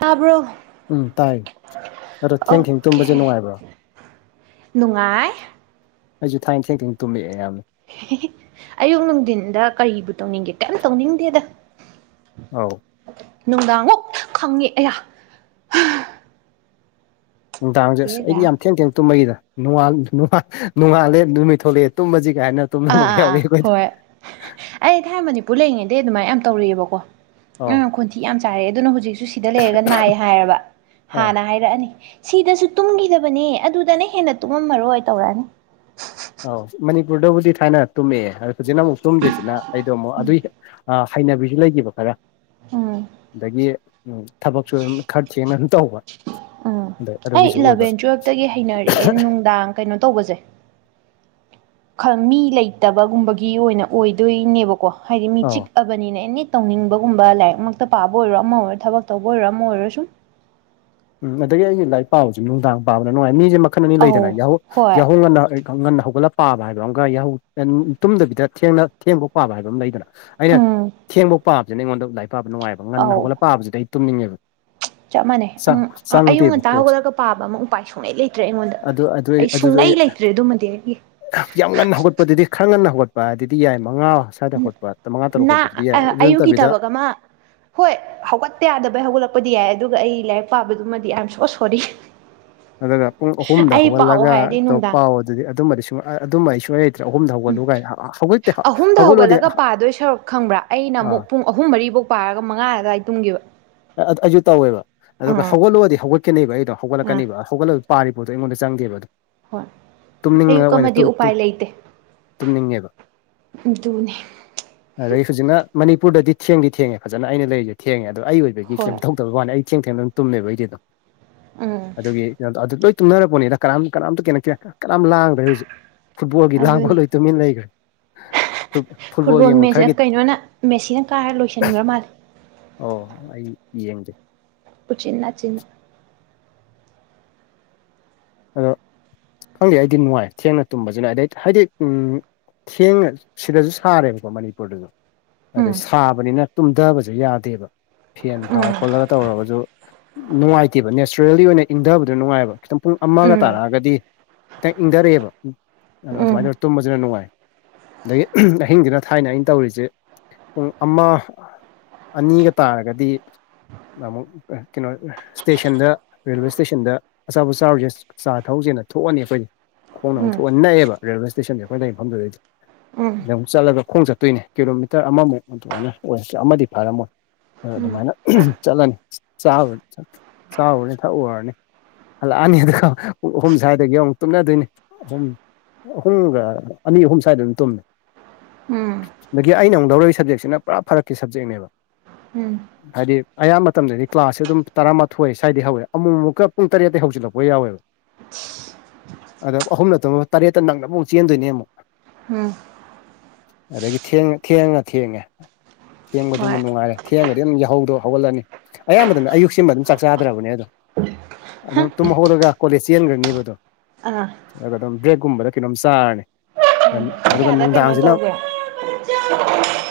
ꯇꯥꯕ꯭ꯔꯣ ꯎꯝ ꯇꯥꯏ ꯑꯗꯣ ꯊꯦꯡ ꯊꯦꯡ ꯑꯣꯀꯦ ꯇꯨꯝꯕꯁꯦ ꯅꯨꯡꯉꯥꯏꯕ꯭ꯔꯣ ꯅꯨꯡꯉꯥꯏ ꯑꯩꯁꯨ ꯊꯥꯏꯅ ꯊꯦꯡ ꯊꯦꯡ ꯇꯨꯝꯃꯛꯑꯦ ꯌꯥꯝꯅ ꯑꯌꯨꯛ ꯅꯨꯡꯊꯤꯟꯗ ꯀꯔꯤꯕꯨ ꯇꯧꯅꯤꯡꯒꯦ ꯀꯩꯝ ꯇꯧꯅꯤꯡꯗꯦꯗ ꯑꯥꯎ ꯅꯨꯡꯗꯥꯡꯃꯨꯛ ꯈꯪꯉꯦ ꯑꯌꯥ ꯅꯨꯡꯗꯥꯡꯁꯦ ꯑꯁ ꯑꯦꯔꯥ ꯑꯩꯗꯤ ꯌꯥꯝ ꯊꯦꯡꯅ ꯊꯦꯡꯅ ꯇꯨꯝꯕꯅꯤꯗ ꯅꯣꯡꯉꯥꯜꯂꯦ ꯅꯨꯃꯤꯠ ꯊꯣꯛꯂꯛꯑꯦ ꯇꯨꯝꯃꯁꯤ ꯑꯥ ꯑꯥ ꯑꯥ ꯍꯣꯏ ꯑꯩ ꯊꯥꯏꯅ ꯃꯅꯤꯄꯨꯔ ꯂꯩꯔꯤꯉꯩꯗꯩ ꯑꯗꯨꯃꯥꯏꯅ ꯌꯥꯝ ꯇꯧꯔꯛꯑꯦꯕꯀꯣ ꯑꯧ ꯑꯗꯨꯅ ꯈꯣꯟꯊꯤ ꯌꯥꯝ ꯆꯥꯏꯔꯛꯑꯦ ꯑꯗꯨꯅ ꯍꯧꯖꯤꯛꯁꯨ ꯁꯤꯗ ꯂꯩꯔꯒ ꯅꯥꯏ ꯍꯥꯏꯑꯕ ꯑꯧ ꯍꯥꯟꯅ ꯍꯥꯏꯔꯛꯑꯅꯤ ꯁꯤꯗꯁꯨ ꯇꯨꯝꯈꯤꯗꯕꯅꯦ ꯑꯗꯨꯗꯅ ꯍꯦꯟꯅ ꯇꯨꯝꯃꯝꯃꯔꯣꯏ ꯇꯧꯔꯛꯑꯅꯤ ꯑꯧ ꯃꯅꯤꯄꯨꯔꯗꯕꯨꯗꯤ ꯊꯥꯏꯅ ꯇꯨꯝꯃꯛꯑꯦ ꯍꯧꯖꯤꯛꯅ ꯑꯩꯗꯣ ꯑꯃꯨꯛ ꯇꯨꯝꯗ꯭ꯔꯤꯁꯤꯅ ꯑꯩꯗꯣ ꯑꯃꯨꯛ ꯑꯗꯨꯏ ꯑ ꯍꯩꯅꯕꯤꯁꯨ ꯂꯩꯈꯤꯕ ꯈꯔ ꯎꯝ ꯑꯗꯒꯤ ꯊꯕꯛꯁꯨ ꯑꯗꯨꯝ ꯈꯔ ꯊꯦꯡꯅ ꯑꯗꯨꯝ ꯇꯧꯕ ꯎꯝ ꯑꯗ ꯑꯩ ꯑꯗꯨꯒꯤꯁꯨ ꯑꯣꯏꯕ ꯏꯂꯚꯦꯟ ꯇꯨꯋꯦꯜꯐꯇꯒꯤ ꯍꯩꯅꯔꯛꯑꯦ ꯅꯨꯡꯗꯥꯡ ꯀꯩꯅꯣ ꯇꯧꯕꯁꯦ ꯈꯪ ꯃꯤ ꯂꯩꯇꯕꯒꯨꯝꯕꯒꯤ ꯑꯣꯏꯅ ꯑꯣꯏꯗꯣꯏꯅꯦꯕꯀꯣ ꯍꯥꯏꯗꯤ ꯃꯤ ꯑꯧ ꯆꯤꯛꯑꯕꯅꯤꯅ ꯑꯦꯅꯤ ꯇꯧꯅꯤꯡꯕꯒꯨꯝꯕ ꯂꯥꯏꯔꯤꯛꯃꯛꯇ ꯄꯥꯕ ꯑꯣꯏꯔꯣ ꯑꯃ ꯑꯣꯏꯔꯣ ꯊꯕꯛ ꯇꯧꯕ ꯑꯣꯏꯔꯣ ꯑꯃ ꯑꯣꯏꯔꯣ ꯁꯨꯝ ꯎꯝ ꯑꯗꯒꯤ ꯑꯩꯅ ꯂꯥꯏꯔꯤꯛ ꯄꯥꯕꯁꯦ ꯅꯨꯡꯗꯥꯡ ꯄꯥꯕꯅ ꯅꯨꯡꯉꯥꯏ ꯃꯤꯁꯦ ꯃꯥ ꯃꯈꯟ ꯑꯅꯤ ꯂꯩꯗꯅ ꯑꯧ ꯌꯥꯍꯧ ꯍꯣꯏ ꯌꯥꯍꯧ ꯉꯟꯅ ꯈꯔ ꯉꯟꯅ ꯍꯧꯒꯠꯂ ꯄꯥꯕ ꯍꯥꯏꯕ ꯑꯃꯒ ꯌꯥꯍꯧ ꯇꯨꯝꯗꯕꯤꯗ ꯊꯦꯡꯅ ꯊꯦꯡꯕꯧ ꯄꯥꯕ ꯍꯥꯏꯕ ꯑꯃ ꯂꯩꯗꯅ ꯑꯩꯅ ꯎꯝ ꯊꯦꯡꯕꯧ ꯄꯥꯕꯁꯤꯅ ꯑꯩꯉꯣꯟꯗ ꯂꯥꯏꯔꯤꯛ ꯄꯥꯕ ꯅꯨꯡꯉꯥꯏꯕ ꯉꯟꯅ ꯑꯧ ꯍꯧꯒꯠꯂꯒ ꯄꯥꯕꯁꯤꯗꯤ ꯑꯩ ꯇꯨꯝꯅꯤꯡꯉꯦꯕ ꯆꯞ ꯃꯥꯟꯅꯩ ꯑꯝ ꯑꯥ ꯑꯌꯨꯛ ꯆꯪꯗꯦꯕ ꯉꯟꯇꯥ ꯀꯣꯛꯁꯦ ꯍꯧꯒꯠꯂꯒ ꯄꯥꯕ ꯑꯃ ꯎꯄꯥꯏ ꯁꯨꯡꯂꯩ ꯂꯩꯇ꯭ꯔꯦ ꯑꯩꯉꯣꯟꯗ ꯑꯗꯨ ꯑꯗꯨ ꯑꯩ ꯑꯗꯨꯁꯨ ꯁꯨꯡꯂꯩ ꯂꯩꯇ꯭ꯔꯦ ꯑꯗꯨꯃꯗꯤ ꯗꯦ ꯑꯩꯒꯤ ꯌꯥꯝ ꯉꯟꯅ ꯍꯧꯒꯠꯄꯗꯨꯗꯤ ꯈꯔ ꯉꯟꯅ ꯍꯧꯒꯠꯄ ꯍꯥꯏꯗꯤ ꯌꯥꯏ ꯃꯉꯥ ꯁ꯭ꯋꯥꯏꯗ ꯍꯧꯒꯠꯄ ꯃꯉꯥ ꯇꯔꯨꯛ ꯅ ꯍꯧꯒꯠꯄꯗꯨꯗꯤ ꯌꯥꯏ ꯑꯗꯨ ꯑꯌꯨꯛꯀꯤ ꯅꯠꯇꯕꯤꯗ ꯊꯕꯛ ꯑꯃ ꯍꯣꯏ ꯍꯧꯒꯠꯇꯄ ꯌꯥꯗꯕꯩ ꯍꯧꯒꯠꯂꯛꯄꯗꯤ ꯌꯥꯏ ꯑꯗꯨꯒ ꯑꯩ ꯂꯥꯏꯔꯤꯛ ꯄꯥꯕꯗꯨꯃꯗꯤ ꯑꯥꯏ ꯑꯦꯝ ꯁꯣ ꯁꯣꯔꯤ ꯑꯗꯨꯒ ꯄꯨꯡ ꯑꯍꯨꯝꯗ ꯑꯩ ꯄꯥꯎ ꯍꯧꯒꯠꯂꯒ ꯍꯥꯏꯔꯗꯤ ꯇꯣ ꯅꯨꯡꯗꯥꯡ ꯄꯥꯎ ꯑꯗꯨꯗꯤ ꯑꯗꯨꯃꯗꯤ ꯁꯨꯡ ꯑꯗꯨꯃ ꯑꯩ ꯁꯨꯡꯂꯩ ꯑꯍꯨꯝꯗ ꯎꯝ ꯍꯧꯒꯠꯂꯨ ꯀꯥꯏꯅ ꯍꯧꯒꯠꯇꯦ ꯑꯍꯨꯝꯗ ꯍꯧꯒꯠꯂꯨꯔꯗꯤ ꯍꯧꯒꯠꯂꯒ ꯄꯥꯗꯣꯏ ꯁꯔꯨꯛ ꯈꯪꯕ꯭ꯔꯥ ꯑꯩꯅ ꯑ ꯑꯃꯨꯛ ꯄꯨꯡ ꯑꯍꯨꯝ ꯃꯔꯤꯐꯧ ꯄꯥꯔꯒ ꯃꯉꯥ ꯑꯗꯨꯋꯥꯏ ꯇꯨꯝꯒꯤꯕ ꯑꯩꯁꯨ ꯇꯧꯋꯦꯕ ꯑꯗꯨꯒ ꯍꯧꯒꯠꯂꯛꯑꯣꯗꯤ ꯍꯧꯒꯠꯂꯛꯀꯅꯤꯕ ꯑꯩꯗꯣ ꯑꯥ ꯍꯧꯒꯠꯂꯛꯀꯅꯦꯕ ꯍꯧꯒꯠꯂꯗꯤ ꯄꯥꯔꯤ ꯄꯣ ꯇꯣ ꯑꯗꯣ ꯑꯩ ꯉꯣꯟꯗ ꯆꯪꯗꯦꯕ ꯑꯗꯨ ꯍꯣꯏ ꯇꯨꯝꯅꯤꯡꯉ ꯑꯌꯨꯛ ꯑꯣꯏꯅ ꯑꯃꯗꯤ ꯎꯄꯥꯏ ꯂꯩꯇꯦ ꯇꯨꯝꯅꯤꯡꯉꯦꯕ ꯑꯗꯨꯅꯦ ꯑꯗꯩ ꯍꯧꯖꯤꯛꯅ ꯃꯅꯤꯄꯨꯔꯗꯗꯤ ꯊꯦꯡꯗꯤ ꯊꯦꯡꯉꯦ ꯐꯖꯅ ꯑꯩꯅ ꯂꯩꯔꯤꯁꯦ ꯊꯦꯡꯉꯦ ꯑꯗꯣ ꯑꯩ ꯑꯣꯏꯕꯒꯤ ꯀꯩꯝ ꯍꯣꯏ ꯇꯧꯗꯕꯩ ꯋꯥꯅꯤ ꯑꯩ ꯊꯦꯡ ꯊꯦꯡꯅ ꯑꯗꯨꯝ ꯇꯨꯝꯃꯦꯕ ꯑꯗꯨꯝ ꯎꯝ ꯑꯗꯨꯒꯤ ꯑꯗꯨꯝ ꯂꯣꯏ ꯇꯨꯝꯅꯔꯄꯣꯠꯅꯤꯗ ꯀꯅꯝ ꯀꯅꯥꯝꯇ ꯀꯅꯦ ꯀꯅꯥꯝ ꯂꯥꯡꯗ꯭ꯔꯦ ꯍꯧꯖꯤꯛ ꯐꯨꯠꯕꯣꯜꯒꯤ ꯂꯥꯡꯕ ꯑꯗꯨꯅꯦ ꯂꯣꯏ ꯇꯨꯃꯤꯟ ꯂꯩꯈ꯭ꯔꯦ ꯐꯨꯠ- ꯐꯨꯠꯕꯣꯜ ꯌꯦꯡꯕ ꯃꯦ ꯈꯔꯒꯤ ꯀꯩꯅꯣꯅ ꯃꯦꯠꯁꯤꯅ ꯀꯥꯔ ꯂꯣꯏꯁꯤꯟꯈ꯭ꯔ ꯃꯥꯜꯂꯦ ꯑꯣ ꯑꯩ ꯌꯦꯡꯗꯦ ꯎꯆꯤꯟ ꯑꯆꯤꯟꯅ ꯑꯗꯣ ꯈꯪꯗꯦ ꯑꯩꯗꯤ ꯅꯨꯡꯉꯥꯏ ꯊꯦꯡꯅ ꯇꯨꯝꯕꯁꯤꯅ ꯑꯩꯗꯤ ꯍꯥꯏꯗꯤ ꯎꯝ ꯊꯦꯡꯉ ꯁꯤꯗꯁꯨ ꯁꯥꯔꯦꯕꯀꯣ ꯃꯅꯤꯄꯨꯔꯗꯁꯨ ꯎꯝ ꯑꯗꯩ ꯁꯥꯕꯅꯤꯅ ꯇꯨꯝꯊꯕꯁꯦ ꯌꯥꯗꯦꯕ ꯐꯦꯟ ꯊꯥꯔ ꯎꯝ ꯈꯣꯠꯂꯒ ꯇꯧꯔꯒꯁꯨ ꯅꯨꯡꯉꯥꯏꯇꯦꯕ ꯅꯦꯆꯔꯦꯜꯂꯤ ꯑꯣꯏꯅ ꯏꯪꯊꯕꯗ ꯅꯨꯡꯉꯥꯏꯑꯕ ꯈꯤꯇꯪ ꯄꯨꯡ ꯑꯃꯒ ꯎꯝ ꯇꯥꯔꯛꯑꯒꯗꯤ ꯈꯤꯇꯪ ꯏꯪꯊꯔꯛꯑꯦꯕ ꯑꯗ ꯎꯝ ꯑꯗꯨꯃꯥꯏꯅ ꯇꯧꯔ ꯇꯨꯝꯕꯁꯤꯅ ꯅꯨꯡꯉꯥꯏ ꯑꯗꯒꯤ ꯑꯍꯤꯡꯁꯤꯅ ꯊꯥꯏꯅ ꯑꯩꯅ ꯇꯧꯔꯤꯁꯤ ꯄꯨꯡ ꯑꯃ ꯑꯅꯤꯒ ꯇꯥꯔꯒꯗꯤ ꯑꯃꯨꯛ ꯀꯩꯅꯣ ꯏꯁꯇꯦꯁꯟꯗ ꯔꯦꯜꯋꯦ ꯏꯁꯇꯦꯁꯟꯗ ꯑꯆꯥꯄꯣꯠ ꯆꯥꯔꯨꯁꯦ ꯆꯥ ꯊꯛꯎꯁꯦ ꯅ ꯊꯣꯛꯑꯅꯤ ꯑꯩꯈꯣꯏꯗꯤ ꯈꯣꯡꯅ ꯑꯃꯨꯛ ꯎꯝ ꯊꯣꯛꯑꯅꯤ ꯅꯛꯑꯕ ꯔꯦꯜꯋꯦ ꯏꯁꯇꯦꯁꯟꯁꯦ ꯑꯩꯈꯣꯏꯅ ꯂꯩꯔꯤ ꯃꯐꯝꯗꯨꯗꯩꯗꯤ ꯎꯝ ꯑꯃꯨꯛ ꯆꯠꯂꯒ ꯈꯣꯡ ꯆꯠꯇꯣꯏꯅꯦ ꯀꯤꯂꯣꯃꯤꯇꯔ ꯑꯃꯃꯨꯛ ꯑꯗꯨꯃꯥꯏꯅ ꯑꯣꯏꯔꯁꯨ ꯑꯃꯗꯤ ꯐꯔꯝꯃꯣꯏ ꯑꯥ ꯑꯗꯨꯃꯥꯏꯅ ꯆꯠꯂꯅꯤ ꯆꯥꯔ ꯆꯥꯎꯔꯅꯤ ꯊꯛꯎꯔꯅꯤ ꯍꯜꯂꯛꯑꯅꯤ ꯑꯗꯨꯒ ꯄꯨꯡ ꯑꯍꯨꯝ ꯁ꯭ꯋꯥꯏꯗꯒꯤ ꯑꯃꯨꯛ ꯇꯨꯝꯅꯗꯣꯏꯅꯤ ꯑꯍꯨꯝ ꯑꯍꯨꯝꯒ ꯑꯅꯤ ꯑꯍꯨꯝ ꯁ꯭ꯋꯥꯏꯗ ꯑꯗꯨꯝ ꯇꯨꯝꯃꯦ ꯎꯝ ꯑꯗꯒꯤ ꯑꯩꯅ ꯑꯃꯨꯛ ꯂꯧꯔꯛꯏ ꯁꯕꯖꯦꯛꯁꯤꯅ ꯄꯨꯔꯥ ꯐꯔꯛꯀꯤ ꯁꯞꯖꯦꯛꯅꯦꯕ ꯎꯝ ꯍꯥꯏꯗꯤ ꯑꯌꯥꯝ ꯃꯇꯝꯗꯗꯤ ꯀ꯭ꯂꯥꯁꯁꯦ ꯑꯗꯨꯝ ꯇꯔꯥꯃꯥꯊꯣꯏ ꯁ꯭ꯋꯥꯏꯗꯩ ꯍꯧꯋꯦ ꯑꯃꯨꯛ ꯑꯃꯨꯛꯀ ꯄꯨꯡ ꯇꯔꯦꯠꯇꯩꯩ ꯍꯧꯖꯤꯜꯂꯛꯄꯒ ꯌꯥꯎꯋꯦꯕ ꯑꯗꯣ ꯑꯍꯨꯝ ꯇꯨꯝꯃꯒꯥ ꯇꯔꯦꯠꯇ ꯅꯪꯅꯕ ꯑꯃꯨꯛ ꯆꯦꯟꯗꯣꯏꯅꯦ ꯑꯃꯨꯛ ꯎꯝ ꯑꯗꯒꯤ ꯊꯦꯡ ꯊꯦꯡꯉ ꯊꯦꯡꯉꯦ ꯊꯦꯡꯕꯗꯨꯃ ꯍꯣꯏ ꯅꯨꯡꯉꯥꯏꯔꯦ ꯊꯦꯡꯉ ꯑꯗꯨꯝ ꯌꯥꯍꯧꯗꯣ ꯍꯧꯒꯠꯂꯅꯤ ꯑꯌꯥꯝꯕꯗꯅꯦ ꯑꯌꯨꯛꯁꯤꯃꯥ ꯑꯗꯨꯝ ꯆꯥꯛ ꯆꯥꯗ꯭ꯔꯕꯅꯦ ꯑꯗꯣ ꯍꯥ ꯑꯗꯨꯝ ꯇꯨꯝ ꯍꯧꯒꯠꯂꯒ ꯀꯣꯂꯦꯖ ꯆꯦꯟꯈ꯭ꯔꯅꯤꯕ ꯑꯗꯣ ꯑꯥ ꯑꯗꯨꯒ ꯑꯗꯨꯝ ꯕ꯭ꯔꯦꯛꯀꯨꯝꯕꯗ ꯀꯩꯅꯣꯝ ꯆꯥꯔꯅꯤ ꯄꯨꯡ ꯑꯗꯨꯒ ꯀꯌꯥꯗ ꯀꯩꯅꯣ ꯅꯨꯡꯗꯥꯡꯁꯤꯅ ꯇꯧꯒꯦ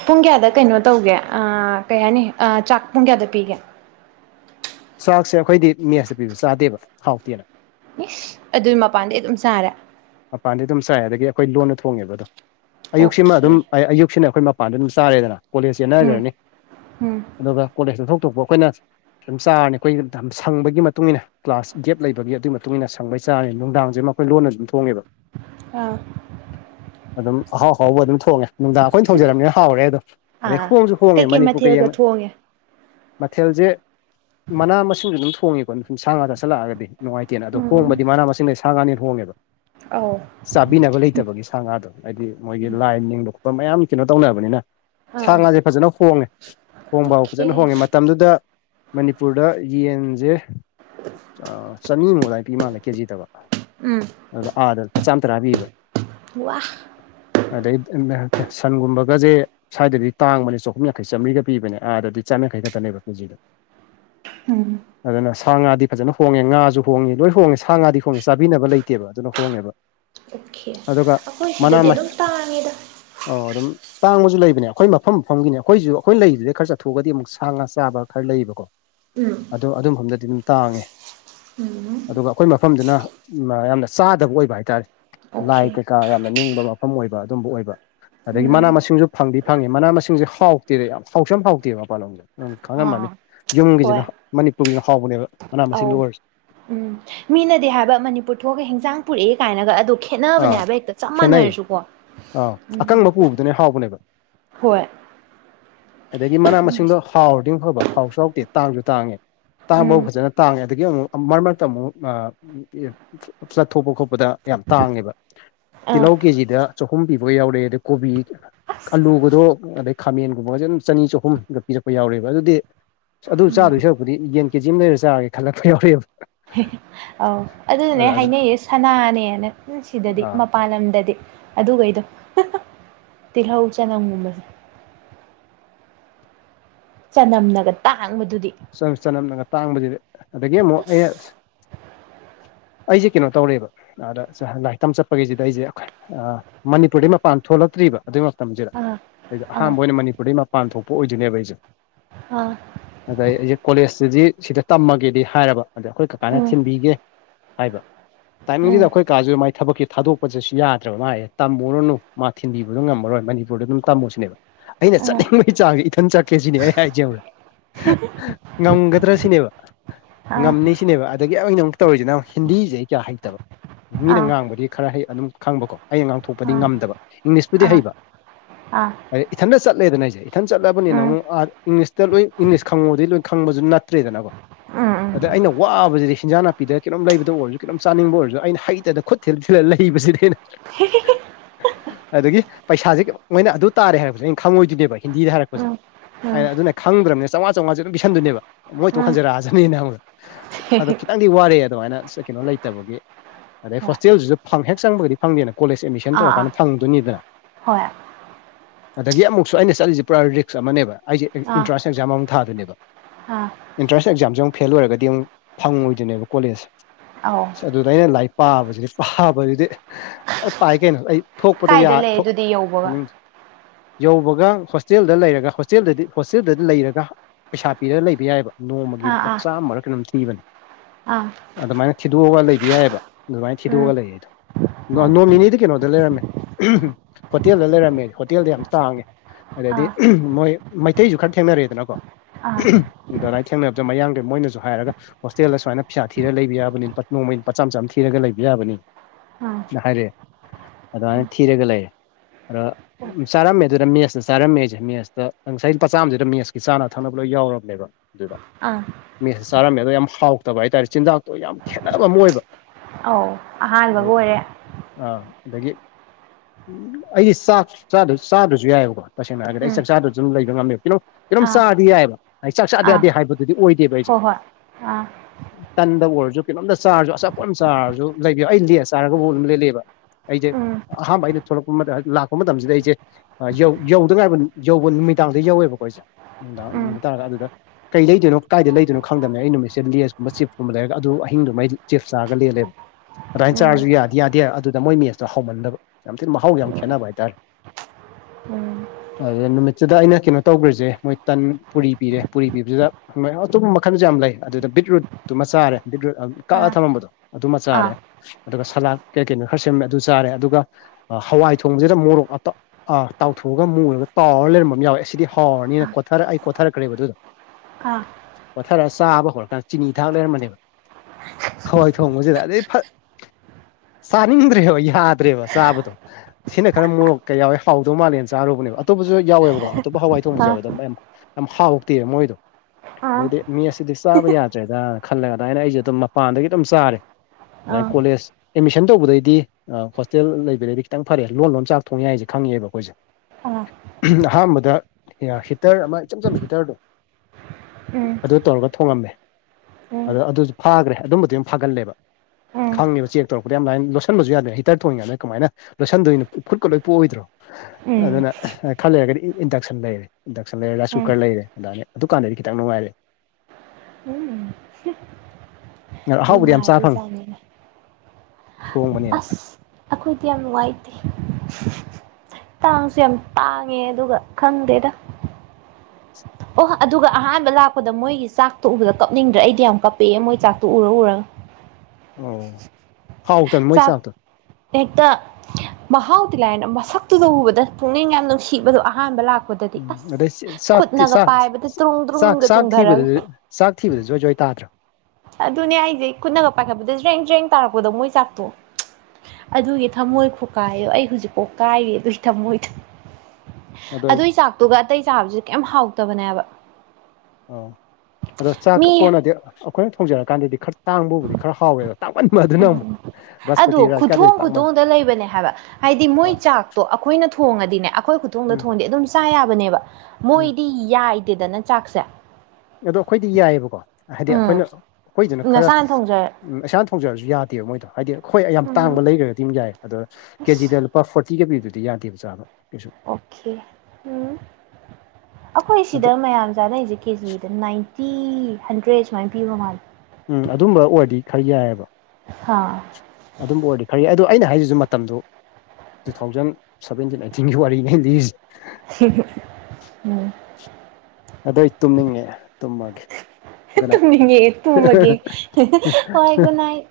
ꯄꯨꯡ ꯀꯌꯥꯗ ꯀꯩꯅꯣ ꯇꯧꯒꯦ ꯑꯥ ꯀꯩ ꯍꯥꯏꯅꯤ ꯆꯥꯛ ꯄꯨꯡ ꯀꯌꯥꯗ ꯄꯤꯒꯦ ꯆꯥꯛꯁꯦ ꯑꯩꯈꯣꯏꯗꯤ ꯃꯦꯁꯇ ꯄꯤꯕ ꯆꯥꯗꯦꯕ ꯍꯥꯎꯇꯦꯅ ꯄꯥꯟꯗꯩ ꯑꯗꯨꯝ ꯆꯥꯔꯦ ꯃꯄꯥꯟꯗꯩ ꯑꯗꯨꯝ ꯆꯥꯏ ꯑꯗꯒꯤ ꯑꯩꯈꯣꯏ ꯂꯣꯟꯅ ꯊꯣꯡꯉꯦꯕ ꯑꯗꯣ ꯑꯌꯨꯛꯁꯤꯃ ꯑꯗꯨꯝ ꯑꯣꯀꯦ ꯑꯌꯨꯛꯁꯤꯅ ꯑꯩꯈꯣꯏ ꯃ ꯃꯄꯥꯟꯗ ꯑꯗꯨꯝ ꯆꯥꯔꯦꯗꯅ ꯀꯣꯂꯦꯖ ꯎꯝ ꯆꯦꯅꯅꯥꯈ꯭ꯔꯅꯤ ꯎꯝ ꯑꯗꯨꯒ ꯀꯣꯂꯦꯖꯇ ꯊꯣꯛ ꯊꯣꯛꯄ ꯑꯩꯈꯣꯏꯅ ꯀꯩꯝ ꯆꯥꯔꯅꯤ ꯑꯩꯈꯣꯏ ꯗ ꯁꯪꯕꯒꯤ ꯃꯇꯨꯡ ꯏꯟꯅ ꯀ꯭ꯂꯥꯁ ꯒꯦꯞ ꯂꯩꯕꯒꯤ ꯑꯗꯨꯒꯤ ꯃꯇꯨꯡ ꯏꯟꯅ ꯁꯪꯕꯩ ꯆꯥꯔꯅꯤ ꯅꯨꯡꯗꯥꯡꯖꯦ ꯃ ꯑꯩꯈꯣꯏ ꯂꯣꯟꯅ ꯗꯨꯝ ꯑꯥ ꯑꯗꯨꯝ ꯑꯍꯥꯎ ꯑꯍꯥꯎꯕ ꯑꯗꯨꯝ ꯊ ꯊꯣꯡꯉꯦ ꯅꯨꯡꯗꯥꯡ ꯑꯩꯈꯣꯏꯅ ꯊꯣꯡꯖꯔꯝꯅꯤꯅ ꯍꯥꯎꯔꯦ ꯑꯗꯣ ꯑꯗꯩ ꯑꯥ ꯍꯣꯡꯁꯨ ꯍꯣꯡꯉꯦ ꯀꯩꯀꯩ ꯃꯅꯤꯄꯨꯔꯒ ꯃꯊꯦꯜꯒ ꯌꯦꯡꯅ ꯊꯣꯡꯉꯦ ꯃꯊꯦꯜꯁꯦ ꯃꯅꯥ ꯃꯁꯤꯡꯁꯨ ꯑꯗꯨꯝ ꯊꯣꯡꯉꯦꯀꯣ ꯅꯨꯊꯤꯟ ꯁꯥ ꯉꯥ ꯆꯥꯁꯤꯜꯂꯛꯑꯒꯗꯤ ꯅꯨꯡꯉꯥꯏꯇꯦꯅ ꯑꯗꯣ ꯎꯝ ꯍꯣꯡꯕꯗꯤ ꯃꯅꯥ ꯃꯁꯤꯡꯅ ꯁꯥ ꯉꯥꯅ ꯍꯥꯡ ꯍꯣꯡꯉꯦꯕ ꯑꯧ ꯆꯥꯕꯤꯅꯕ ꯂꯩꯇꯕꯒꯤ ꯁꯥ ꯉꯥꯗꯣ ꯍꯥꯏꯗꯤ ꯃꯣꯏꯒꯤ ꯂꯥꯏ ꯅꯤꯡꯕ ꯈꯣꯠꯄ ꯃꯌꯥꯝ ꯀꯩꯅꯣ ꯇꯧꯅꯕꯅꯤꯅ ꯁꯥ ꯑꯥ ꯉꯥꯁꯦ ꯐꯖꯅ ꯍꯣꯡꯉꯦ ꯍꯣꯡꯕꯥꯎ ꯑꯣꯀꯦ ꯐꯖꯅ ꯍꯣꯡꯉꯦ ꯃꯇꯝꯗꯨꯗ ꯃꯅꯤꯄꯨꯔꯗ ꯌꯦꯟꯖꯦ ꯆꯅꯤꯃꯨꯛ ꯗꯥꯏ ꯄꯤ ꯃꯥꯜꯂꯦ ꯀꯦꯖꯤꯗ ꯒꯣ ꯎꯝ ꯆꯥꯝ ꯇꯔꯥ ꯄꯤꯕ ꯋꯥ ꯑꯗꯩ ꯁꯟꯒꯨꯝꯕꯒꯁꯦ ꯁ꯭ꯋꯥꯏꯗꯗꯤ ꯇꯥꯡꯕꯅꯦ ꯆꯍꯨꯝ ꯌꯥꯡꯈꯩ ꯆꯥꯝꯔꯤꯒ ꯄꯤꯕꯅꯦ ꯑꯥꯗꯗꯤ ꯆꯝꯈꯩ ꯌꯥꯡꯈꯩ ꯈꯛꯇꯅꯦꯕ ꯀꯦꯖꯤꯗ ꯎꯝ ꯑꯗꯨꯅ ꯁꯥ ꯉꯥꯗꯤ ꯐꯖꯅ ꯍꯣꯡꯉꯦ ꯉꯥꯁꯨ ꯍꯣꯡꯉꯦ ꯂꯣꯏ ꯍꯣꯡꯉꯦ ꯁꯥ ꯉꯥꯗꯤ ꯍꯣꯡꯉꯦ ꯆꯥꯕꯤꯅꯕ ꯂꯩ ꯇꯦꯕ ꯑꯗꯨꯅ ꯍꯣꯡꯉꯦꯕ ꯑꯣꯀꯦ ꯑꯗꯨꯒ ꯑꯩꯈꯣꯏ ꯃꯅꯥ ꯁꯤꯗꯗꯤ ꯃꯁꯤ ꯑꯗꯨꯝ ꯇꯥꯡꯉꯦꯗ ꯑꯣ ꯑꯗꯨꯝ ꯇꯥꯡꯕꯁꯨ ꯂꯩꯕꯅꯦ ꯑꯩꯈꯣꯏ ꯃꯐꯝ ꯃꯐꯝꯒꯤꯅꯦ ꯑꯩꯈꯣꯏꯁꯨ ꯑꯩꯈꯣꯏ ꯂꯩꯗꯨꯗꯩ ꯈꯔ ꯆꯠꯊꯣꯛꯑꯒꯗꯤ ꯑꯃꯨꯛ ꯁꯥ ꯉꯥ ꯆꯥꯕ ꯈꯔ ꯂꯩꯌꯦꯕꯀꯣ ꯎꯝ ꯑꯗꯨ ꯑꯗꯨꯃꯐꯝꯗꯗꯤ ꯑꯗꯨꯝ ꯇꯥꯡꯉꯦ ꯎꯝ ꯑꯗꯨꯒ ꯑꯩꯈꯣꯏ ꯃꯐꯝꯗꯨꯅ ꯃ ꯌꯥꯝꯅ ꯆꯥꯗꯕ ꯑꯣꯏꯕ ꯍꯥꯏꯇꯥꯥꯔꯦ ꯂꯥꯏ ꯑꯣꯀꯦ ꯀꯩꯀꯥ ꯌꯥꯝ ꯅꯤꯡꯕ ꯃꯐꯝ ꯑꯣꯏꯕ ꯑꯗꯨꯝꯕ ꯑꯣꯏꯕ ꯑꯗꯒꯤ ꯎꯝ ꯃꯅꯥ ꯃꯁꯤꯡꯁꯨ ꯐꯪꯗꯤ ꯐꯪꯉꯤ ꯃꯅꯥ ꯃꯁꯤꯡꯁꯦ ꯍꯥꯎꯇꯦꯗꯩ ꯌꯥꯝ ꯍꯥꯎꯁꯨ ꯌꯥꯝ ꯍꯥꯎꯇꯦꯕ ꯃꯄꯥꯟꯂꯣꯝꯗ ꯈꯪꯉꯝꯃꯅꯤ ꯑꯥ ꯍꯣꯏ ꯌꯨꯝꯒꯤꯁꯤꯅ ꯍ ꯃꯅꯤꯄꯨꯔꯒꯤꯅ ꯍꯥꯎꯕꯅꯦꯕ ꯃꯅꯥ ꯃꯁꯤꯡꯗꯣ ꯑꯧ ꯑꯣꯏꯔꯁꯨ ꯎꯝ ꯃꯤꯅꯗꯤ ꯍꯥꯏꯕ ꯃꯅꯤꯄꯨꯔ ꯊꯣꯛꯑ ꯍꯤꯡꯖꯥꯡ ꯄꯨꯔꯛꯑꯦ ꯀꯥꯏꯅꯒ ꯑꯗꯨ ꯈꯦꯠꯅꯕꯅꯦ ꯑꯥ ꯍꯥꯏꯕ ꯍꯦꯛꯇ ꯆꯞ ꯈꯦꯠꯅꯩꯌꯦ ꯃꯥꯟꯅꯔꯁꯨꯀꯣ ꯑꯥ ꯎꯝ ꯑꯀꯪꯕ ꯄꯨꯕꯗꯨꯅ ꯍꯥꯎꯕꯅꯦꯕ ꯍꯣꯏ ꯑꯗꯒꯤ ꯃꯅꯥ ꯃꯁꯤꯡꯗꯣ ꯍꯥꯎꯔꯗꯤ ꯃꯨꯛ ꯐꯕ ꯍꯥꯎꯁꯨ ꯍꯥꯎꯇꯦ ꯇꯥꯡꯁꯨ ꯇꯥꯡꯉꯦ ꯇꯥꯡꯕꯥꯎ ꯎꯝ ꯐꯖꯅ ꯇꯥꯡꯉꯦ ꯑꯗꯒꯤ ꯑꯃꯨꯛ ꯃꯔꯛ ꯃꯔꯛꯇ ꯑꯃꯨꯛ ꯑꯥ ꯐ꯭ꯂꯠꯊꯣꯛꯄ ꯈꯣꯠꯄꯗ ꯌꯥꯝ ꯇꯥꯡꯉꯦꯕ ꯑꯥ ꯇꯤꯜꯍꯧ ꯀꯦꯖꯤꯗ ꯆꯍꯨꯝ ꯄꯤꯕꯒ ꯌꯥꯎꯔꯛꯑꯦ ꯑꯗ ꯀꯣꯕꯤ ꯑꯁ ꯑꯂꯨꯒꯗꯣ ꯑꯗꯩ ꯈꯥꯃꯦꯟꯒꯨꯝꯕꯒꯁꯦ ꯑꯗꯨꯝ ꯆꯅꯤ ꯆꯍꯨꯝꯒ ꯄꯤꯔꯛꯄ ꯌꯥꯎꯔꯦꯕ ꯑꯗꯨꯗꯤ ꯑꯗꯨ ꯎꯝ ꯆꯥꯗꯣꯏ ꯁꯔꯛꯄꯨꯗꯤ ꯌꯦꯟ ꯀꯦꯖꯤ ꯑꯃ ꯂꯩꯔ ꯆꯥꯔꯒꯦ ꯈꯜꯂꯛꯄ ꯌꯥꯎꯔꯑꯕ ꯑꯧ ꯑꯗꯨꯗꯅꯦ ꯑꯗ ꯍꯥꯏꯅꯩꯌꯦ ꯁꯅꯥꯅꯦꯅ ꯁꯤꯗꯗꯤ ꯑꯥ ꯃꯄꯥꯟ ꯂꯝꯗ ꯗꯤ ꯑꯗꯨꯒꯩꯗꯣ ꯇꯤꯜꯍꯧ ꯆꯅꯝꯒꯨꯝꯕꯁꯦ ꯆꯅꯝꯅꯒ ꯇ ꯇꯥꯡ ꯆꯅꯝꯅꯒ ꯇꯥꯡꯕꯁꯤꯗꯤ ꯑꯗꯒꯤ ꯑꯃꯨꯛ ꯑꯩꯅ ꯑꯩꯁꯦ ꯀꯩꯅꯣ ꯇꯧꯔꯦꯕ ꯑꯗ ꯂꯥꯏꯔꯤꯛ ꯇꯝ ꯆꯠꯄꯒꯤꯁꯤꯗ ꯑꯩꯁꯦ ꯃꯅꯤꯄꯨꯔꯗꯩ ꯃꯄꯥꯟ ꯊꯣꯛ ꯊꯣꯛꯂꯛꯇ꯭ꯔꯤꯕ ꯑꯗꯨꯒꯤ ꯃꯇꯝꯁꯤꯗ ꯑꯁ ꯑꯩꯗ ꯑꯥ ꯑꯍꯥꯟꯕ ꯑꯣꯏꯅ ꯃꯅꯤꯄꯨꯔꯗꯩ ꯃꯄꯥꯟ ꯊꯣꯛꯄ ꯑꯣꯏꯗꯣꯏꯅꯦꯕ ꯑꯩꯁꯦ ꯑꯥ ꯑꯗꯩ ꯑꯩꯁꯦ ꯀꯣꯂꯦꯖꯇꯗꯤ ꯁꯤꯗ ꯇꯝꯃꯒꯦꯗꯤ ꯍꯥꯏꯔꯕ ꯑꯗ ꯑꯩꯈꯣꯏ ꯀꯀꯥꯅ ꯎꯝ ꯊꯤꯟꯕꯤꯒꯦ ꯍꯥꯏꯕ ꯇꯥꯏꯃꯤꯡꯁꯤꯗ ꯎꯝ ꯑꯩꯈꯣꯏ ꯀꯥꯁꯨ ꯃꯥꯏ ꯊꯕꯛꯀꯤ ꯊꯥꯗꯣꯛ ꯄꯣꯠꯆꯠꯁꯨ ꯌꯥꯗ꯭ꯔꯕ ꯃꯥ ꯍꯥꯏꯌꯦ ꯇꯝꯃꯨꯔꯅꯨ ꯃꯥ ꯊꯤꯟꯕꯤꯕꯗꯣ ꯉꯝꯃꯔꯣꯏ ꯃꯅꯤꯄꯨꯔꯗ ꯑꯗꯨꯝ ꯇꯝꯃꯣ ꯁꯤꯅꯦꯕ ꯑꯩꯅ ꯎꯝ ꯑꯥ ꯆꯠꯅꯤꯡꯕꯩ ꯆꯥꯡꯁꯦ ꯏꯊꯟ ꯆꯠꯀꯦꯁꯤꯅꯦ ꯑꯩ ꯍꯥꯏꯖꯦ ꯈꯪꯕ꯭ꯔ ꯍꯝꯍꯝ ꯉꯝꯒꯗ꯭ꯔ ꯁꯤꯅꯦꯕ ꯉꯝꯅꯤ ꯁꯤꯅꯦꯕ ꯑꯗꯒꯤ ꯑꯩꯅ ꯑꯃꯨꯛ ꯇꯧꯔꯤꯁꯤꯅꯛ ꯍꯤꯟꯗꯤꯁꯦ ꯑꯩ ꯀꯌꯥ ꯍꯩꯇꯕ ꯃꯤꯅ ꯑꯥ ꯉꯥꯡꯕꯗꯤ ꯈꯔ ꯍꯩ ꯑꯗꯨꯝ ꯈꯪꯕꯀꯣ ꯑꯩꯅ ꯉꯥꯡꯊꯣꯛꯄꯗꯤ ꯑꯥ ꯉꯝꯗꯕ ꯏꯪꯂꯤꯁꯄꯨꯗꯤ ꯑꯥ ꯍꯩꯕ ꯑꯥ ꯍꯥꯏꯗꯤ ꯏꯊꯟꯇ ꯆꯠꯂꯦꯗꯅ ꯑꯩꯁꯦ ꯏꯊꯟ ꯆꯠꯂꯕꯅꯤꯅ ꯎꯝ ꯑꯃꯨꯛ ꯑꯥ ꯏꯪꯂꯤꯁꯇ ꯂꯣꯏ ꯏꯪꯂꯤꯁ ꯈꯪꯉꯨꯗꯤ ꯂꯣꯏ ꯈꯪꯕꯁꯨ ꯅꯠꯇ꯭ꯔꯦꯗꯅꯀꯣ ꯎꯝ ꯎꯝ ꯑꯗ ꯑꯩꯅ ꯋꯥꯕꯁꯤꯗꯤ ꯍꯦꯟꯖꯥꯡ ꯅꯥꯄꯤꯗ ꯀꯩꯅꯣꯝ ꯂꯩꯕꯗ ꯑꯣꯏꯔꯁꯨ ꯀꯩꯅꯣꯝ ꯆꯥꯅꯤꯡꯕ ꯑꯣꯏꯔꯁꯨ ꯑꯩꯅ ꯍꯩꯇꯗ ꯈꯨꯠ ꯊꯥꯥꯤꯜ ꯊꯤꯜꯂ ꯂꯩ ꯊꯤꯕꯁꯤ ꯑꯩꯅ ꯍꯤꯍꯤ ꯑꯗꯨꯗꯒꯤ ꯄꯩꯁꯥꯁꯦ ꯃꯣꯏꯅ ꯑꯗꯨ ꯇꯥꯔꯦ ꯍꯥꯏꯔꯛꯄꯁꯦ ꯑꯩꯅ ꯈꯪꯉꯣꯏꯗꯣꯏꯅꯦꯕ ꯍꯤꯟꯗꯤꯗ ꯍꯥꯏꯔꯛꯄꯁꯦ ꯎꯝ ꯎꯝ ꯑꯩꯅ ꯑꯗꯨꯅ ꯈꯪꯗ꯭ꯔꯕꯅꯤ ꯆꯥꯝꯉꯥ ꯆꯝꯉꯥꯥꯁꯦ ꯑꯗꯨꯝ ꯄꯤꯁꯟꯗꯨꯏꯅꯦꯕ ꯃꯣꯏ ꯊꯣꯛꯛ ꯎꯝ ꯍꯟꯖꯔꯛꯑꯖꯅꯤꯅ ꯈꯪꯕ꯭ꯔ ꯑꯗꯣ ꯈꯤꯇꯪꯗꯤ ꯋꯥꯔꯦ ꯑꯗꯨꯃꯥꯏꯅ ꯀꯩꯅꯣ ꯂꯩꯇꯕꯒꯤ ꯑꯗꯩ ꯍꯣꯏ ꯍꯣꯁꯇꯦꯜꯁꯤꯁꯨ ꯐꯪ ꯍꯦꯛ ꯆꯪꯕꯒꯗꯤ ꯐꯪꯗꯦꯗꯅ ꯀꯣꯂꯦꯖ ꯑꯦꯗꯃꯤꯁꯟ ꯑꯥ ꯇꯧꯔꯀꯥꯟꯗ ꯑꯥ ꯐꯪꯗꯣꯏꯅꯤꯗꯅ ꯍꯣꯏ ꯑꯗꯒꯤ ꯑꯃꯨꯛꯁꯨ ꯑꯩꯅ ꯆꯠꯂꯤꯁꯦ ꯄꯨꯔꯥ ꯔꯤꯛꯁ ꯑꯃꯅꯦꯕ ꯑꯩꯁꯦ ꯑꯥ ꯑꯦꯟꯇ꯭ꯔꯥꯟꯁ ꯑꯦꯛꯖꯥꯝ ꯑꯃ ꯊꯥꯗꯣꯏꯅꯦꯕ ꯑꯥ ꯑꯦꯟꯇ꯭ꯔꯥꯟꯁ ꯑꯦꯛꯖꯥꯝꯁꯦ ꯑꯃꯨꯛ ꯐꯦꯜ ꯑꯣꯏꯔꯒꯗꯤ ꯑꯃꯨꯛ ꯐꯪꯉꯣꯏꯗꯣꯏꯅꯦꯕ ꯀꯣꯂꯦꯖꯁꯦ ꯑꯧ ꯑꯁ ꯑꯗꯨꯗ ꯑꯩꯅ ꯂꯥꯏꯔꯤꯛ ꯄꯥꯕꯁꯤꯗꯤ ꯄꯥꯕꯗꯨꯗꯤ ꯑꯩ ꯄꯥꯏ ꯀꯩꯅꯣ ꯑꯩ ꯊꯣꯛꯄꯗꯣ ꯌꯥ ꯀꯥꯏꯗ ꯂꯩ ꯊꯣꯛ ꯑꯗꯨꯗꯤ ꯌꯧꯕꯒ ꯌꯧꯕꯒ ꯍꯣꯁꯇꯦꯜꯗ ꯂꯩꯔꯒ ꯍꯣꯁꯇꯦꯜꯗꯗꯤ ꯍꯣꯁꯇꯦꯜꯗꯗꯤ ꯂꯩꯔꯒ ꯄꯩꯁꯥ ꯄꯤꯔꯒ ꯂꯩꯕ ꯌꯥꯏꯑꯦꯕ ꯅꯣꯡꯃꯒꯤ ꯑꯥ ꯂꯨꯄꯥ ꯑꯥ ꯆꯥꯝꯃꯔ ꯀꯩꯅꯣꯝ ꯊꯤꯕꯅꯦ ꯑꯥ ꯑꯗꯨꯃꯥꯏꯅ ꯊꯤꯗꯣꯛꯑꯒ ꯂꯩ ꯕ ꯌꯥꯏꯑꯦꯕ ꯑꯗꯨꯃꯥꯏꯅ ꯎꯝ ꯊꯤꯗꯣꯛꯑꯒ ꯂꯩꯌꯦ ꯑꯩꯗꯣ ꯅꯣꯡ ꯑꯣꯀꯦ ꯅꯤꯅꯤꯗꯤ ꯀꯩꯅꯣꯗ ꯂꯩꯔꯝꯃꯦ ꯍꯣꯇꯦꯜꯗ ꯂꯩꯔꯝꯃꯦ ꯍꯣꯇꯦꯜꯗꯤ ꯌꯥꯝ ꯇꯥꯡꯉꯦ ꯑꯗꯩꯗꯤ ꯑꯥ ꯃꯣꯏ ꯃꯩꯇꯩꯁꯨ ꯈꯔ ꯊꯦꯡꯅꯔꯦꯗꯅꯀꯣ ꯑꯥ ꯑꯗꯨꯗꯥꯥꯏ ꯊꯦꯡꯅꯕꯗ ꯃꯌꯥꯡꯗ ꯃꯣꯏꯅꯁꯨ ꯍꯥꯏꯔꯒ ꯍꯣꯁꯇꯦꯜꯗ ꯁꯨꯃꯥꯏꯅ ꯄꯩꯁꯥ ꯊꯤꯔ ꯂꯩꯕ ꯌꯥꯕꯅꯤ ꯅꯣꯡꯃꯩꯅꯥ ꯂꯨꯄꯥ ꯆꯥ ꯆꯥꯝ ꯆꯥꯝ ꯊꯤꯔꯒ ꯂꯩꯕ ꯑꯥ ꯌꯥꯕꯅꯤꯅ ꯍꯥꯏꯔꯛꯑꯦ ꯑꯗꯨꯃꯥꯏꯅ ꯊꯤꯔꯒ ꯂꯩꯔꯦ ꯑꯗ ꯆꯥꯔꯝꯃꯦꯗꯨꯗ ꯃꯦꯁꯅ ꯆꯥꯔꯝꯃꯦꯁꯦ ꯃꯦꯁꯇ ꯉꯁꯥꯏ ꯂꯨꯄꯥ ꯆꯥꯝꯗꯨꯗ ꯃꯦꯁꯀꯤ ꯆꯅ ꯊꯛꯅꯕ ꯂꯣꯏ ꯌꯥꯎꯔꯕꯅꯦꯕ ꯑꯗꯨꯗ ꯑꯥ ꯃꯦꯠꯆ ꯆꯥꯔꯝꯃꯦ ꯑꯗꯣ ꯌꯥꯝ ꯍꯥꯎꯇꯕ ꯍꯥꯏꯇꯥꯔꯦ ꯆꯤꯟꯖꯥꯛꯇꯣ ꯌꯥꯝ ꯈꯦꯠꯅꯕ ꯑꯃ ꯑꯣꯏꯕ ꯑꯧ ꯑꯍꯥꯟꯕꯒ ꯑꯗꯨ ꯑꯣꯏꯔꯦ ꯑꯥ ꯑꯗꯒꯤ ꯑꯩꯒꯤ ꯆꯥꯛ ꯆꯥꯗ ꯆꯥꯗꯨꯁꯨ ꯌꯥꯏꯑꯦꯕꯀꯣ ꯇꯁꯦꯡꯅ ꯍꯥꯏꯔꯒꯗꯤ ꯑꯩ ꯎꯝ ꯆꯥꯛ ꯆꯥꯗꯨꯁꯨ ꯑꯗꯨꯝ ꯂꯩꯕ ꯉꯝꯃꯦꯕ ꯀꯩꯅꯣ ꯀ ꯑꯥ ꯆꯥꯔꯗꯤ ꯌꯥꯏꯑꯦꯕ ꯑꯩ ꯆꯥꯛ ꯆꯥꯗ ꯑꯥ ꯌꯥꯗꯦ ꯍꯥꯏꯕꯗꯨꯗꯤ ꯑꯣꯏꯗꯦꯕ ꯑꯩꯁꯦ ꯍꯣꯏ ꯍꯣꯏ ꯑꯥ ꯇꯟꯗ ꯑꯣꯏꯔꯁꯨ ꯀꯩꯅꯣꯝꯇ ꯆꯥꯔꯁꯨ ꯑꯆꯥꯄꯣꯠ ꯑꯃ ꯆꯥꯔꯁꯨ ꯑꯩ ꯂꯦꯖ ꯆꯥꯔꯒꯕꯨ ꯑꯃ ꯂꯦꯜꯂꯦꯕ ꯑꯩꯁꯦ ꯎꯝ ꯑꯍꯥꯟꯕ ꯑꯩꯅ ꯊꯣꯛꯂꯛꯄ ꯃꯇꯝ ꯂꯥꯛꯄ ꯃꯇꯝꯖꯤꯗ ꯑꯩꯖꯦ ꯌꯧ ꯌꯧꯗ ꯉꯥꯏꯕ ꯌꯧꯕ ꯅꯨꯃꯤꯠ ꯅꯨꯃꯤꯗꯥꯡꯗꯩ ꯌꯧꯋꯦꯕꯀꯣ ꯑꯩꯁꯦ ꯅꯨꯡꯗꯥꯡ ꯎꯝ ꯅꯨꯃꯤꯠ ꯇꯔ ꯑꯗꯨꯗ ꯀꯩ ꯂꯩꯗꯣꯏꯅꯣ ꯀꯥꯏꯗꯩ ꯂꯩꯗꯣꯏꯅꯣ ꯈꯪꯗꯕꯅꯦ ꯑꯩ ꯅꯨꯃꯤꯠꯁꯦ ꯂꯦꯁꯀꯨꯝꯕ ꯆꯤꯞꯀꯨꯝꯕ ꯂꯩꯔꯒ ꯑꯗꯨꯝ ꯑꯍꯤꯡꯗꯨꯃꯥꯏ ꯆꯤꯞ ꯆꯥꯔꯒ ꯂꯦꯜꯂꯦꯕ ꯑꯗꯨꯃꯥꯏꯅ ꯎꯝ ꯆꯥꯔꯁꯨ ꯌꯥꯗꯤ ꯌꯥꯗꯦ ꯑꯗꯨꯗ ꯃꯣꯏ ꯃꯦꯁꯇꯣ ꯍꯥꯎꯃꯟꯗꯕ ꯌꯥꯝ ꯊꯤꯅ ꯃꯍꯥꯎ ꯌꯥꯝ ꯈꯦꯠꯅꯕ ꯍꯥꯏꯇꯥꯔꯦ ꯎꯝ ꯑꯗꯨ ꯅꯨꯃꯤꯠꯁꯤꯗ ꯑꯩꯅ ꯀꯩꯅꯣ ꯇꯧꯈ꯭ꯔꯤꯁꯦ ꯃꯣꯏ ꯇꯟ ꯄꯨꯔꯤ ꯄꯤꯔꯦ ꯄꯨꯔꯤ ꯄꯤꯕꯁꯤꯗ ꯃꯣꯏ ꯑꯗꯨꯝ ꯃꯈꯜꯁꯨ ꯌꯥꯝ ꯂꯩ ꯑꯗꯨꯗ ꯕꯤꯠꯔꯨꯠ ꯇꯨꯃ ꯆꯥꯔꯦ ꯕꯤꯠ ꯀꯛꯑ ꯑꯥ ꯊꯝꯃꯝꯕꯗꯣ ꯑꯗꯨꯃ ꯑꯥ ꯆꯥꯔꯦ ꯑꯗꯨꯒ ꯁꯂꯥꯗ ꯀꯩ ꯀꯩꯅꯣ ꯈꯔ ꯁꯦꯝꯃꯦ ꯑꯗꯨ ꯆꯥꯔꯦ ꯑꯗꯨꯒ ꯍꯋꯥꯏ ꯊꯣꯡꯕꯁꯤꯗ ꯃꯣꯔꯣꯛ ꯑꯇ ꯑ ꯇꯥꯎꯊꯣꯛ ꯒ ꯃꯨꯨꯔꯒ ꯇꯥꯎꯔ ꯂꯩꯔꯝꯕ ꯑꯃ ꯌꯥꯎꯋꯦ ꯁꯤꯗꯤ ꯍꯥꯎꯔꯅꯤꯅ ꯀꯣꯊꯔ ꯑꯩ ꯀꯣꯠꯊꯔꯛꯈ꯭ꯔꯦꯕ ꯑꯗꯨꯗꯣ ꯑꯥ ꯄꯊꯔ ꯆꯥꯕ ꯍꯧꯔꯛꯥꯟꯗ ꯆꯤꯅꯤ ꯊꯥꯛ ꯂꯩꯔꯝꯕꯅꯦꯕ ꯍꯋꯥꯏ ꯊꯣꯡꯕꯖꯤꯗ ꯑꯗꯩ ꯐꯠ ꯆꯥꯅꯤꯡꯗ꯭ꯔꯦꯕ ꯌꯥꯗ꯭ꯔꯦꯕ ꯆꯥꯕꯗꯣ ꯁꯤꯅ ꯈꯔ ꯃꯣꯔꯣꯛꯀ ꯌꯥꯎꯋꯦ ꯍꯥꯎꯗꯧ ꯃꯥꯜꯂꯦꯅ ꯆꯥꯔꯨꯕꯅꯦ ꯑꯇꯣꯞꯄꯖꯨ ꯌꯥꯎꯋꯦꯕꯀꯣ ꯑꯇꯣꯞꯄ ꯍꯋꯥꯏ ꯊꯣꯡꯕꯖꯨ ꯑꯥ ꯌꯥꯎꯋꯦ ꯑꯗꯨꯝ ꯃꯌꯥꯝ ꯌꯥꯝ ꯍꯥꯎꯇꯦꯕ ꯃꯣꯏꯗꯣ ꯑꯥ ꯑꯗꯩꯗꯤ ꯃꯦꯁ ꯁꯤꯗꯤ ꯆꯥꯕ ꯌꯥꯗ꯭ꯔꯦꯗ ꯈꯜꯂꯒ ꯑꯗꯥꯏꯅ ꯑꯩꯖꯦ ꯑꯗꯨꯝ ꯃꯄꯥꯟꯗꯒꯤ ꯑꯗꯨꯝ ꯆꯥꯔꯦ ꯑꯥ ꯑꯗꯥꯏꯅ ꯀꯣꯂꯦꯖ ꯑꯦꯠꯃꯤꯁꯟ ꯇꯧꯕꯗꯩꯗꯤ ꯍꯣꯁꯇꯦꯜ ꯂꯩꯕꯗꯩꯗꯤ ꯈꯤꯇꯪ ꯐꯔꯦ ꯂꯣꯟ ꯂꯣꯟ ꯆꯥꯛ ꯊꯣꯡ ꯌꯥꯏꯖꯦ ꯈꯪꯉꯦꯕ ꯑꯩꯈꯣꯏꯖꯦ ꯑꯥ ꯎꯝ ꯑꯍꯥꯟꯕꯗ [unintelligible] ꯍꯤꯇ꯭ꯔ ꯑꯃ ꯏꯆꯝ ꯆꯝꯕ ꯍꯤꯇ꯭ꯔꯗꯣ ꯎꯝ ꯎꯝ ꯑꯗꯨ ꯇꯧꯔꯒ ꯊꯣꯡꯉꯝꯃꯦ ꯑꯗꯨꯗ ꯑꯗꯨꯖꯨ ꯐꯥꯒ꯭ꯔꯦ ꯑꯗꯨꯝꯕꯗꯨ ꯌꯥꯝ ꯐꯥꯒꯜꯂꯦꯕ ꯎꯝ ꯈꯪꯉꯦꯕ ꯆꯦꯛ ꯇꯧꯔꯛꯄꯗ ꯌꯥꯝ ꯂꯥꯏꯅ ꯂꯣꯠꯁꯤꯟꯕꯖꯨ ꯌꯥꯗ꯭ꯔꯦ ꯍꯤꯇ꯭ꯔ ꯊꯣꯡꯉꯤꯉꯩꯗ ꯀꯃꯥꯏꯅ ꯂꯣꯏꯁꯤꯟꯗꯨꯏꯅꯣ ꯈꯨꯠꯀ ꯂꯣꯏ ꯄꯣꯛꯑꯣꯏꯗ꯭ꯔꯣ ꯎꯝ ꯎꯝ ꯑꯗꯨꯅ ꯈꯔ ꯂꯩꯔꯒꯗꯤ ꯏꯟꯗꯛꯁꯟ ꯂꯩꯔꯦ ꯏꯟꯗꯛꯁꯟ ꯂꯩꯔꯦ ꯔꯥꯏꯁ ꯎꯝ ꯀꯨꯀ꯭ꯔ ꯂꯩꯔꯦ ꯑꯗꯥꯏꯅ ꯑꯗꯨꯀꯥꯟꯗꯗꯤ ꯈꯤꯇꯪ ꯅꯨꯡꯉꯥꯏꯔꯦ ꯑꯍꯥꯎꯕꯗꯤ ꯅꯨꯡꯉꯥꯏꯕꯖꯥꯅꯤꯅꯦ ꯁꯣꯡꯕꯅꯤꯅ ꯑꯈꯣꯏꯗꯤ ꯌꯥꯝ ꯅꯨꯡꯉꯥꯏꯇꯦ ꯇꯥꯡꯁꯨ ꯌꯥꯝ ꯇꯥꯡꯉꯦ ꯑꯗꯨꯒ ꯈꯪꯗꯦꯗ ꯑꯣ ꯑꯗꯨꯒ ꯑꯍꯥꯟꯕ ꯂꯥꯛꯄꯗ ꯃꯣꯏꯒꯤ ꯆꯥꯛꯇꯣ ꯎꯕꯗ ꯀꯞꯅꯤꯡꯗ꯭ꯔꯥ ꯑꯩꯗꯤ ꯌꯥꯝ ꯀꯞꯄꯛꯑꯦ ꯃꯣꯏ ꯆꯥꯛꯇꯣ ꯎꯔ ꯎꯔꯒ ꯑꯣ ꯍꯥꯎꯇ ꯃꯣꯏ ꯆꯥꯛ ꯆꯥꯛꯇꯣ ꯍꯦꯛꯇ ꯃꯍꯥꯎ ꯗꯤ ꯂꯥꯏꯔꯅ ꯃꯁꯛꯇꯨꯗ ꯎꯕꯗ ꯄꯨꯛꯅꯤꯡ ꯌꯥꯝ ꯅꯨꯡꯁꯤꯕꯗꯣ ꯑꯍꯥꯟꯕ ꯂꯥꯛ ꯎꯝ ꯑꯗꯩ ꯆꯦ ꯆꯥꯛꯇꯤ ꯆꯥꯛ ꯄꯥꯏꯕꯗ ꯇ꯭ꯔꯨꯡ ꯆꯥꯛ ꯇ꯭ꯔꯨꯡꯒ ꯆꯥꯛ ꯊꯤꯕꯗꯖꯨ ꯆꯣꯡꯊꯔꯒ ꯆꯥꯛ ꯊꯤꯕꯗ ꯖ꯭ꯋꯥꯏꯏ ꯖ꯭ꯋꯥꯏ ꯇꯥꯗ꯭ꯔꯣ ꯑꯗꯨꯅꯦ ꯍꯥꯏꯖꯦ ꯈꯨꯨꯠꯅꯒ ꯄꯥꯏꯈꯠꯄꯗ ꯖ꯭ꯔꯦꯡ ꯖ꯭ꯔꯦꯡ ꯇꯥꯔꯛꯄꯗꯣ ꯃꯣꯏ ꯆꯥꯛꯇꯣ ꯑꯗꯨꯒꯤ ꯊꯃꯣꯏ ꯈꯨꯀꯥꯏꯗꯣ ꯑꯩ ꯍꯧꯖꯤꯛꯐꯥꯎ ꯀꯥꯏꯔꯤ ꯑꯗꯨꯒꯤ ꯊꯃꯣꯏꯗꯣ ꯑꯗꯣ ꯑꯩ ꯑꯗꯨꯏ ꯆꯥꯛꯇꯨꯒ ꯑꯇꯩ ꯆꯥꯕꯖꯨ ꯀꯩꯝ ꯍꯥꯎꯇꯕꯅꯦꯕ ꯑꯥ ꯑꯗꯣ ꯆꯥꯛ ꯃꯤ ꯀꯣꯟꯅꯗꯤ ꯑꯈꯣꯏꯅ ꯊꯣꯡꯖꯔꯀꯥꯟꯗꯗꯤ ꯈꯔ ꯇꯥꯡꯕꯕꯨꯗꯤ ꯈꯔ ꯍꯥꯎꯋꯦꯕ ꯇꯥꯡꯃꯟꯕ ꯑꯗꯨꯅ ꯎꯝ ꯑꯃꯨꯛ ꯑꯗꯣ ꯕꯥꯁꯄꯇꯤ ꯔꯥꯏꯁ ꯀꯥꯗꯤ ꯈꯨꯊꯣꯡ ꯇꯥꯡꯃꯜꯂꯦ ꯈꯨꯊꯣꯡꯗ ꯂꯩꯕꯅꯦ ꯍꯥꯏꯕ ꯍꯥꯏꯗꯤ ꯃꯣꯏ ꯑꯥꯎ ꯆꯥꯛꯇꯣ ꯑꯈꯣꯏꯅ ꯊꯣꯡꯉꯗꯤꯅꯦ ꯑꯈꯣꯏ ꯈꯨꯊꯣꯡꯗ ꯎꯝ ꯊꯣꯡꯉꯗꯤ ꯑꯗꯨꯝ ꯆꯥ ꯌꯥꯕꯅꯦꯕ ꯎꯝ ꯃꯣꯏꯗꯤ ꯌꯥꯏ ꯗꯦꯗꯅ ꯆꯥꯛꯁꯦ ꯑꯗꯣ ꯑꯈꯣꯏꯗꯤ ꯌꯥꯏꯌꯦꯕꯀꯣ ꯍꯥꯏꯗꯤ ꯑꯈꯣꯏꯅ ꯎꯝ ꯑꯈꯣꯏꯗꯨꯅ ꯈꯔ ꯅꯁꯥꯅ ꯊꯣꯡꯖꯔ ꯎꯝ ꯏꯁꯥꯅ ꯊꯣꯡꯖꯔꯁꯨ ꯌꯥꯗꯦꯕ ꯃꯣꯏꯗꯣ ꯍꯥꯏꯗꯤ ꯍꯣꯏ ꯌꯥꯝ ꯎꯝ ꯇꯥꯡꯕ ꯂꯩꯒ꯭ꯔꯗꯤ ꯑꯃꯨꯛ ꯌꯥꯏ ꯑꯗꯣ ꯑꯁ ꯀꯦꯖꯤꯗ ꯂꯨꯄꯥ ꯐꯣꯔꯇꯤꯒ ꯄꯤꯕꯗꯨꯗꯤ ꯌꯥꯗꯦꯕ ꯆꯥꯕ ꯀꯩꯁꯨ ꯑꯣꯈꯦ ꯎꯝ ꯑꯈꯣꯏ ꯑꯗ ꯁꯤꯗ ꯃꯌꯥꯝ ꯆꯥꯅꯩꯖꯤ ꯀꯦꯖꯤꯗ ꯅꯥꯏꯟꯇꯤ ꯍꯟꯗ꯭ꯔꯦꯗ ꯁꯨꯃꯥꯏꯅ ꯄꯤꯕ ꯃꯥꯜꯂꯦ ꯎꯝ ꯑꯗꯨꯝꯕ ꯑꯣꯏꯔꯗꯤ ꯈꯔ ꯌꯥꯏꯌꯦꯕ ꯍꯥ ꯑꯗꯨꯝꯕ ꯑꯣꯏꯔꯗꯤ ꯈꯔ ꯌꯥꯏ ꯑꯗꯣ ꯑꯩꯅ ꯍꯥꯏꯖꯤꯖꯨ ꯃꯇꯝꯗꯨ ꯇꯨ ꯊꯥꯎꯖꯟ ꯁꯕꯦꯟꯇꯤꯟ ꯑꯦꯠꯇꯤꯟꯒꯤ ꯋꯥꯔꯤꯅꯤ ꯑꯩꯅ ꯂꯤꯔꯤ ꯎꯝ ꯑꯗꯣ ꯑꯩ ꯇꯨꯝꯅꯤꯡꯉꯦ ꯇꯨꯝꯃꯒꯦ ꯒꯨꯠꯅꯥꯏꯠ ꯇꯨꯝꯅꯤꯡꯉꯦ ꯇꯨꯝꯃꯒꯦ ꯍꯣꯏ ꯒꯨꯗ [unintelligible] ꯅꯥꯏꯠ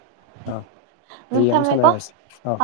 ꯎꯝ ꯍꯌꯦꯡ ꯑꯃꯨꯛ ꯊꯝꯃꯦꯀꯣ ꯁꯥꯟꯅꯔꯁꯤ ꯑꯧ